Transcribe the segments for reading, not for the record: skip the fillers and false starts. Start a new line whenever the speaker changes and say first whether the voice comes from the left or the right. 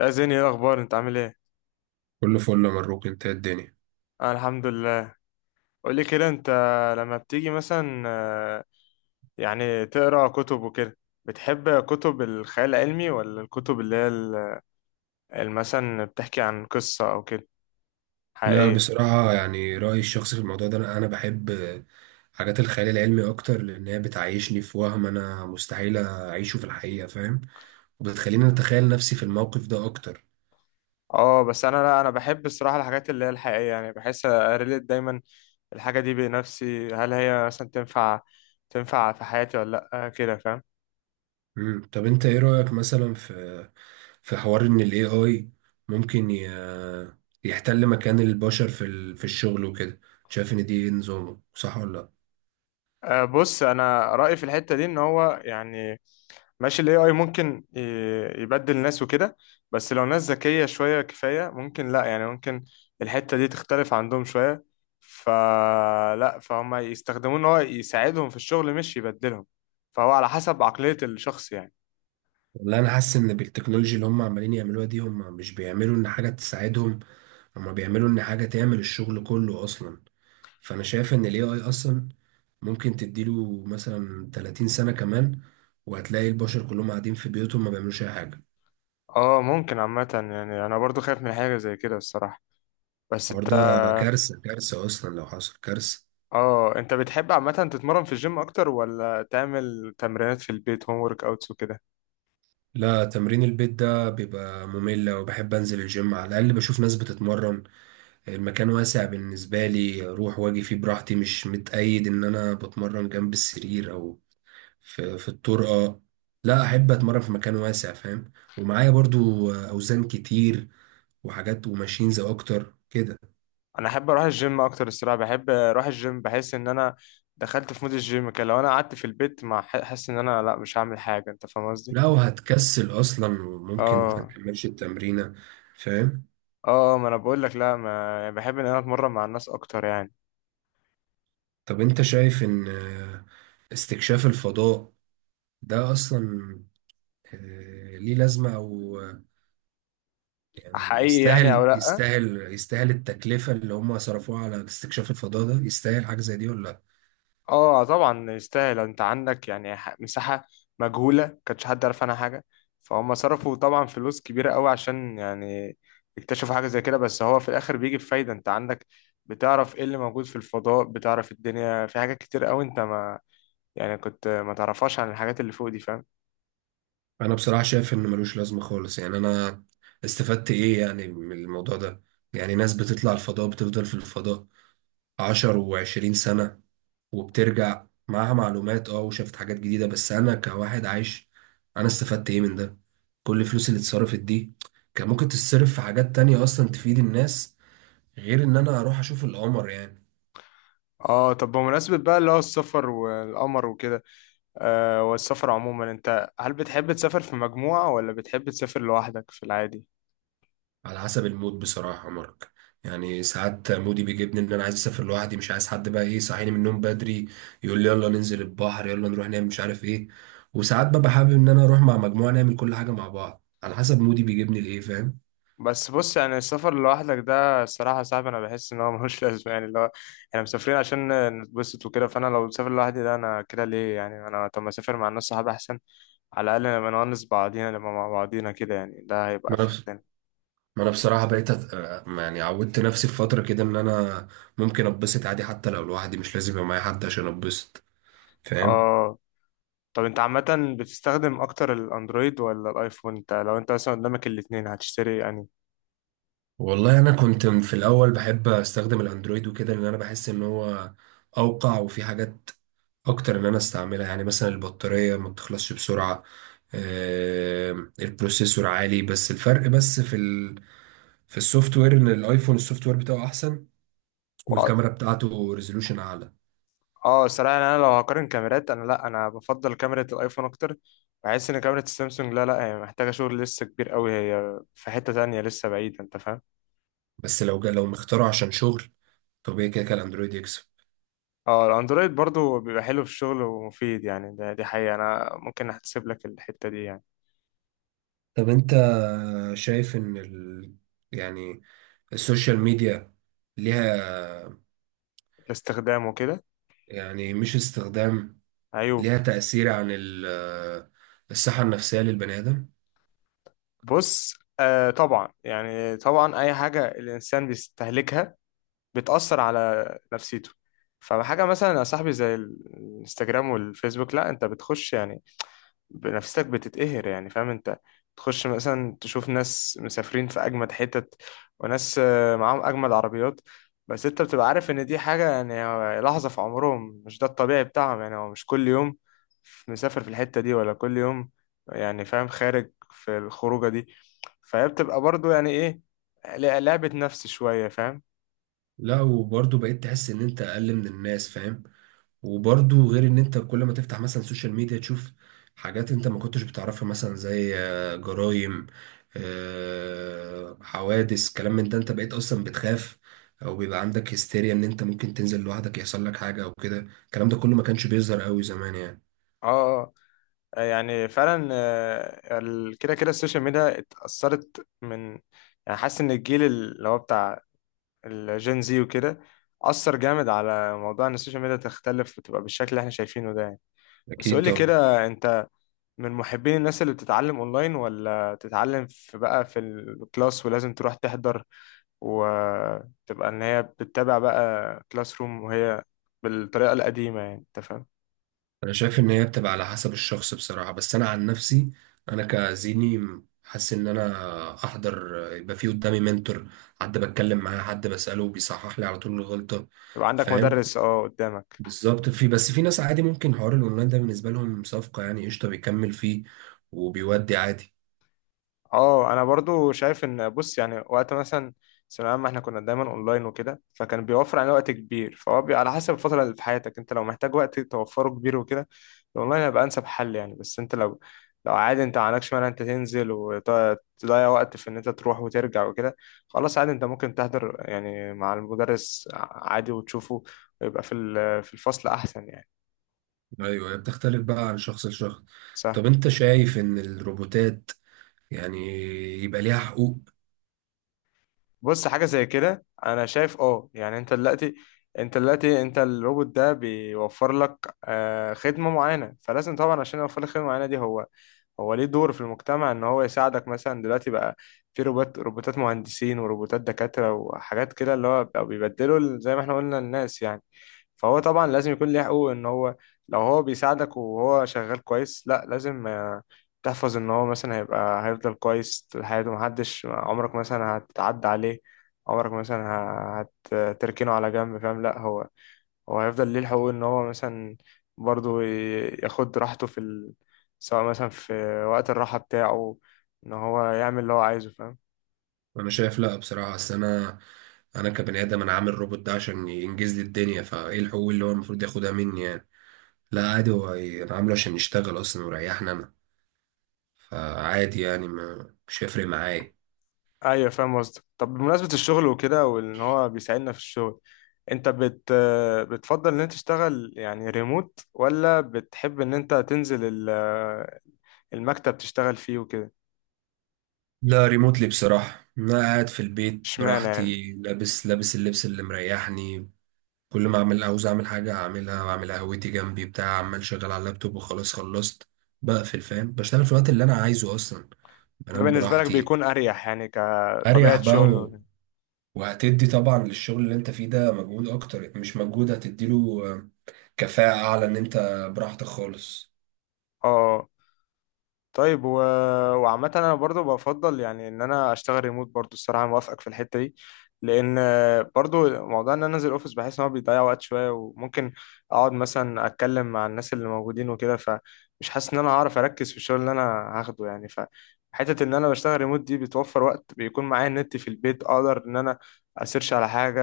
left: يا زين، ايه الاخبار؟ انت عامل ايه؟
right: كله فل يا مبروك، انت ايه الدنيا؟
left: انا الحمد لله. قول لي كده انت لما بتيجي مثلا يعني تقرا كتب وكده، بتحب كتب الخيال العلمي ولا الكتب اللي هي مثلا بتحكي عن قصة او كده
right: لا
left: حقيقية؟
right: بصراحة يعني رأيي الشخصي في الموضوع ده أنا بحب حاجات الخيال العلمي أكتر لأن هي بتعيشني في وهم أنا مستحيل أعيشه في الحقيقة، فاهم. وبتخليني أتخيل نفسي في الموقف ده أكتر.
left: اه بس انا لا، انا بحب الصراحة الحاجات اللي هي الحقيقية، يعني بحس اريليت دايما الحاجة دي بنفسي، هل هي مثلا تنفع في حياتي ولا لا. كده فاهم.
right: مم. طب أنت إيه رأيك مثلا في حوار إن ال AI ممكن يحتل مكان البشر في الشغل وكده. شايف إن دي إيه، نظامه صح ولا لأ؟
left: بص انا رأيي في الحتة دي ان هو يعني ماشي، الـ AI ممكن يبدل ناس وكده، بس لو ناس ذكية شوية كفاية ممكن لا، يعني ممكن الحتة دي تختلف عندهم شوية، فلا فهم يستخدموه ان هو يساعدهم في الشغل مش يبدلهم، فهو على حسب عقلية الشخص يعني.
right: والله أنا حاسس إن بالتكنولوجيا اللي هم عمالين يعملوها دي هم مش بيعملوا إن حاجة تساعدهم، هما بيعملوا ان حاجة تعمل الشغل كله اصلا. فانا شايف ان الاي اي اصلا ممكن تديله مثلا 30 سنة كمان، وهتلاقي البشر كلهم قاعدين في بيوتهم ما بيعملوش اي حاجة.
left: اه ممكن عامة، يعني انا برضو خايف من حاجة زي كده الصراحة، بس
right: الحوار
left: انت
right: ده كارثة، كارثة اصلا لو حصل كارثة.
left: اه انت بتحب عامة تتمرن في الجيم اكتر ولا تعمل تمرينات في البيت، هوم ورك اوتس وكده؟
right: لا، تمرين البيت ده بيبقى ممل، وبحب انزل الجيم على الاقل بشوف ناس بتتمرن. المكان واسع بالنسبة لي، اروح واجي فيه براحتي، مش متقيد ان انا بتمرن جنب السرير او في الطور. اه لا، احب اتمرن في مكان واسع، فاهم، ومعايا برضو اوزان كتير وحاجات وماشينز اكتر كده.
left: انا احب اروح الجيم اكتر الصراحه، بحب اروح الجيم بحس ان انا دخلت في مود الجيم كده، لو انا قعدت في البيت ما حاسس ان انا لا مش هعمل حاجه، انت فاهم قصدي.
right: لو هتكسل اصلا وممكن ما
left: اه
right: تكملش التمرينه، فاهم.
left: اه ما انا بقول لك لا، ما يعني بحب ان انا اتمرن مع الناس اكتر يعني.
right: طب انت شايف ان استكشاف الفضاء ده اصلا ليه لازمه، او آه، يعني
left: حقيقي يعني او
right: يستاهل
left: لا؟
right: يستاهل يستاهل التكلفه اللي هم صرفوها على استكشاف الفضاء ده، يستاهل حاجه زي دي ولا؟
left: اه طبعا يستاهل، انت عندك يعني مساحة مجهولة كانش حد عارف عنها حاجة، فهم صرفوا طبعا فلوس كبيرة قوي عشان يعني يكتشفوا حاجة زي كده، بس هو في الاخر بيجي بفايدة. انت عندك بتعرف ايه اللي موجود في الفضاء، بتعرف الدنيا في حاجات كتير قوي انت ما يعني كنت ما تعرفهاش عن الحاجات اللي فوق دي، فاهم.
right: انا بصراحه شايف انه ملوش لازمه خالص. يعني انا استفدت ايه يعني من الموضوع ده؟ يعني ناس بتطلع الفضاء بتفضل في الفضاء عشر وعشرين سنه، وبترجع معاها معلومات، اه، وشافت حاجات جديده، بس انا كواحد عايش انا استفدت ايه من ده؟ كل الفلوس اللي اتصرفت دي كان ممكن تتصرف في حاجات تانية اصلا تفيد الناس، غير ان انا اروح اشوف القمر يعني.
left: اه طب بمناسبة بقى اللي هو السفر والقمر وكده، آه والسفر عموما، انت هل بتحب تسافر في مجموعة ولا بتحب تسافر لوحدك في العادي؟
right: على حسب المود بصراحة يا مارك. يعني ساعات مودي بيجيبني ان انا عايز اسافر لوحدي، مش عايز حد بقى ايه يصحيني من النوم بدري يقول لي يلا ننزل البحر يلا نروح نعمل مش عارف ايه. وساعات ببقى حابب ان انا اروح مع مجموعة نعمل كل حاجة مع بعض، على حسب مودي بيجيبني لايه، فاهم.
left: بس بص يعني السفر لوحدك ده الصراحة صعب، أنا بحس إن هو ملوش لازمة، يعني اللي هو إحنا مسافرين عشان نتبسط وكده، فأنا لو مسافر لوحدي ده أنا كده ليه؟ يعني أنا طب ما أسافر مع الناس صحابي أحسن، على الأقل نبقى نونس بعضينا، نبقى مع بعضينا كده، يعني ده هيبقى
right: ما انا
left: في
right: بص-
left: لنا.
right: ما انا بصراحة بقيت أت... آه، يعني عودت نفسي في فترة كده ان انا ممكن اتبسط عادي حتى لو لوحدي، مش لازم يبقى معايا حد عشان اتبسط، فاهم.
left: آه طب أنت عامة بتستخدم أكتر الأندرويد ولا الأيفون؟ أنت لو أنت مثلا قدامك الاتنين هتشتري يعني؟
right: والله انا كنت في الاول بحب استخدم الاندرويد وكده لان انا بحس ان هو اوقع، وفي حاجات اكتر ان انا استعملها. يعني مثلا البطارية ما بتخلصش بسرعة، آه، البروسيسور عالي. بس الفرق بس في في السوفت وير، ان الايفون السوفت وير بتاعه احسن، والكاميرا بتاعته ريزولوشن اعلى.
left: اه الصراحة يعني انا لو هقارن كاميرات، انا لا، انا بفضل كاميرا الايفون اكتر، بحس ان كاميرا السامسونج لا لا هي محتاجة شغل لسه كبير قوي، هي في حتة تانية لسه بعيدة انت فاهم.
right: بس لو مختاره عشان شغل طبيعي، كده كده الاندرويد يكسب.
left: اه الاندرويد برضو بيبقى حلو في الشغل ومفيد يعني، ده دي حقيقة انا ممكن احتسب لك الحتة دي يعني.
right: طب انت شايف ان يعني السوشيال ميديا ليها،
left: الاستخدام وكده.
right: يعني مش استخدام،
left: عيوب.
right: ليها تأثير عن الصحة النفسية للبني آدم؟
left: بص طبعا يعني طبعا اي حاجة الانسان بيستهلكها بتأثر على نفسيته، فحاجة مثلا يا صاحبي زي الانستجرام والفيسبوك، لا انت بتخش يعني بنفسك بتتقهر يعني، فاهم انت، تخش مثلا تشوف ناس مسافرين في اجمد حتت، وناس معاهم اجمد عربيات، بس انت بتبقى عارف ان دي حاجة يعني هو لحظة في عمرهم، مش ده الطبيعي بتاعهم، يعني هو مش كل يوم مسافر في الحتة دي ولا كل يوم يعني، فاهم، خارج في الخروجة دي، فهي بتبقى برضو يعني ايه، لعبة نفس شوية فاهم.
right: لا، وبرضه بقيت تحس ان انت اقل من الناس، فاهم. وبرضه غير ان انت كل ما تفتح مثلا سوشيال ميديا تشوف حاجات انت ما كنتش بتعرفها، مثلا زي جرائم، حوادث، كلام من ده، انت بقيت اصلا بتخاف، او بيبقى عندك هستيريا ان انت ممكن تنزل لوحدك يحصل لك حاجة او كده. الكلام ده كله ما كانش بيظهر قوي زمان يعني.
left: اه يعني فعلا، كده السوشيال ميديا اتأثرت من، يعني حاسس ان الجيل اللي هو بتاع الجين زي وكده، أثر جامد على موضوع إن السوشيال ميديا تختلف وتبقى بالشكل اللي إحنا شايفينه ده يعني. بس
right: اكيد
left: قولي
right: طبعا.
left: كده أنت، من محبين الناس اللي بتتعلم أونلاين ولا تتعلم في بقى في الكلاس ولازم تروح تحضر وتبقى إن هي بتتابع بقى كلاس روم وهي بالطريقة القديمة يعني، أنت فاهم؟
right: انا شايف ان هي بتبقى على حسب الشخص بصراحة، بس انا عن نفسي انا كزيني حاسس ان انا احضر يبقى في قدامي منتور، حد بتكلم معاه حد بسأله بيصحح لي على طول الغلطة،
left: يبقى عندك
right: فاهم،
left: مدرس أه قدامك.
right: بالظبط. في بس في ناس عادي ممكن حوار الاونلاين ده بالنسبة لهم صفقة، يعني قشطة بيكمل فيه وبيودي عادي.
left: اه انا برضو شايف ان بص يعني وقت مثلا ثانوية عامة احنا كنا دايما اونلاين وكده، فكان بيوفر علينا وقت كبير، فهو بي على حسب الفترة اللي في حياتك، انت لو محتاج وقت توفره كبير وكده، الاونلاين هيبقى انسب حل يعني، بس انت لو لو عادي انت ما عندكش مانع انت تنزل وتضيع وقت في ان انت تروح وترجع وكده، خلاص عادي انت ممكن تحضر يعني مع المدرس عادي وتشوفه، ويبقى في في الفصل احسن يعني.
right: ايوه، هي بتختلف بقى عن شخص لشخص.
left: سهل.
right: طب انت شايف ان الروبوتات يعني يبقى ليها حقوق؟
left: بص حاجة زي كده أنا شايف أه يعني، أنت دلوقتي أنت الروبوت ده بيوفر لك خدمة معينة، فلازم طبعا عشان يوفر لك خدمة معينة دي هو، هو ليه دور في المجتمع إن هو يساعدك، مثلا دلوقتي بقى في روبوتات مهندسين وروبوتات دكاترة وحاجات كده اللي هو بقوا بيبدلوا زي ما إحنا قلنا الناس يعني، فهو طبعا لازم يكون ليه حقوق، ان هو لو هو بيساعدك وهو شغال كويس لا لازم، تحفظ ان هو مثلا هيبقى هيفضل كويس طول حياته، محدش عمرك مثلا هتعدى عليه، عمرك مثلا ه- هتركنه على جنب فاهم، لا هو هو هيفضل ليه الحقوق، ان هو مثلا برضو ياخد راحته في ال... سواء مثلا في وقت الراحة بتاعه، ان هو يعمل اللي هو عايزه فاهم.
right: انا شايف لا بصراحه. اصل انا، انا كبني ادم انا عامل روبوت ده عشان ينجز لي الدنيا، فايه الحقوق اللي هو المفروض ياخدها مني يعني؟ لا عادي، هو انا عامله عشان يشتغل اصلا ويريحني انا، فعادي يعني ما مش هيفرق معايا.
left: ايوه فاهم قصدك. طب بمناسبة الشغل وكده، وان هو بيساعدنا في الشغل، انت بت بتفضل ان انت تشتغل يعني ريموت ولا بتحب ان انت تنزل ال- المكتب تشتغل فيه وكده؟
right: لا ريموتلي بصراحه، انا قاعد في البيت
left: اشمعنى يعني؟
right: براحتي، لابس اللبس اللي مريحني. كل ما اعمل عاوز اعمل حاجه اعملها، واعمل قهوتي جنبي بتاع، عمال شغال على اللابتوب وخلاص خلصت بقفل، فاهم. بشتغل في الوقت اللي انا عايزه اصلا،
left: ده
right: بنام
left: بالنسبة لك
right: براحتي.
left: بيكون اريح يعني
right: اريح
left: كطبيعة شغل
right: بقى.
left: وكده.
right: وهتدي طبعا للشغل اللي انت فيه ده مجهود اكتر، مش مجهود، هتديله كفاءة اعلى ان انت براحتك خالص،
left: اه طيب و... وعامة أنا برضو بفضل يعني إن أنا أشتغل ريموت برضو الصراحة، موافقك في الحتة دي، لأن برضو موضوع إن أنا أنزل أوفيس بحس إن هو بيضيع وقت شوية، وممكن أقعد مثلا أتكلم مع الناس اللي موجودين وكده، فمش حاسس إن أنا هعرف أركز في الشغل اللي أنا هاخده يعني، فحتة إن أنا بشتغل ريموت دي بتوفر وقت، بيكون معايا النت في البيت أقدر إن أنا أسيرش على حاجة،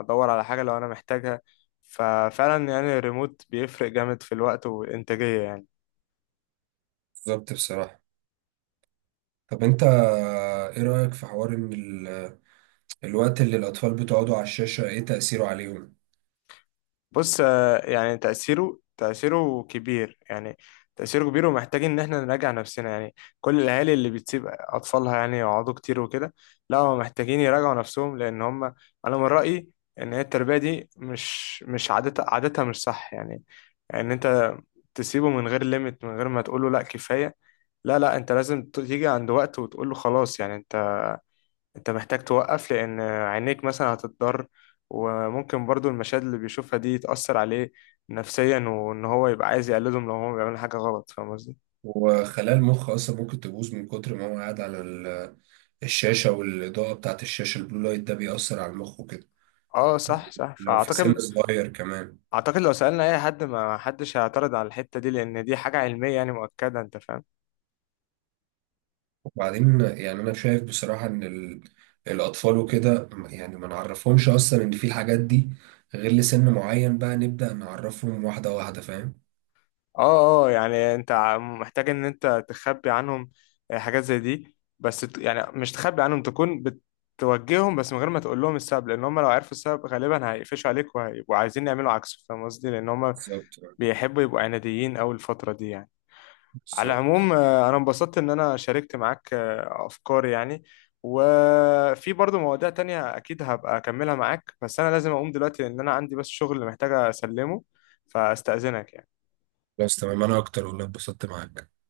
left: أدور على حاجة لو أنا محتاجها، ففعلا يعني الريموت بيفرق جامد في الوقت والإنتاجية يعني.
right: بالظبط بصراحة. طب انت، ايه رأيك في حوار ان الوقت اللي الاطفال بتقعدوا على الشاشة ايه تأثيره عليهم؟
left: بص يعني تأثيره كبير يعني، تأثيره كبير ومحتاج إن إحنا نراجع نفسنا يعني، كل الأهالي اللي بتسيب أطفالها يعني يقعدوا كتير وكده، لا هم محتاجين يراجعوا نفسهم، لأن هم أنا من رأيي إن هي التربية دي مش عادتها مش صح يعني، إن أنت تسيبه من غير ليميت من غير ما تقوله لأ كفاية، لا أنت لازم تيجي عند وقت وتقوله خلاص يعني، انت محتاج توقف لان عينيك مثلا هتضر، وممكن برضو المشاهد اللي بيشوفها دي تأثر عليه نفسيا، وان هو يبقى عايز يقلدهم لو هو بيعمل حاجة غلط فاهم قصدي.
right: وخلايا المخ اصلا ممكن تبوظ من كتر ما هو قاعد على الشاشة، والإضاءة بتاعت الشاشة، البلو لايت ده بيأثر على المخ وكده،
left: اه صح
right: لو في سن
left: فاعتقد،
right: صغير كمان.
left: اعتقد لو سألنا اي حد ما حدش هيعترض على الحتة دي، لان دي حاجة علمية يعني مؤكدة انت فاهم.
right: بعدين يعني انا شايف بصراحة ان الاطفال وكده يعني ما نعرفهمش اصلا ان في الحاجات دي غير لسن معين، بقى نبدأ نعرفهم واحدة واحدة، فاهم،
left: اه اه يعني انت محتاج ان انت تخبي عنهم حاجات زي دي، بس يعني مش تخبي عنهم، تكون بتوجههم بس من غير ما تقول لهم السبب، لان هم لو عرفوا السبب غالبا هيقفشوا عليك وهيبقوا عايزين يعملوا عكسه فاهم قصدي، لان هم
right: بالظبط،
left: بيحبوا يبقوا عناديين اوي الفترة دي يعني. على
right: بالظبط.
left: العموم انا انبسطت ان انا شاركت معاك افكاري يعني، وفي برضه مواضيع تانية اكيد هبقى اكملها معاك، بس انا لازم اقوم دلوقتي لان انا عندي بس شغل محتاج اسلمه، فاستأذنك يعني.
right: بس تمام، انا اكتر والله اتبسطت معاك.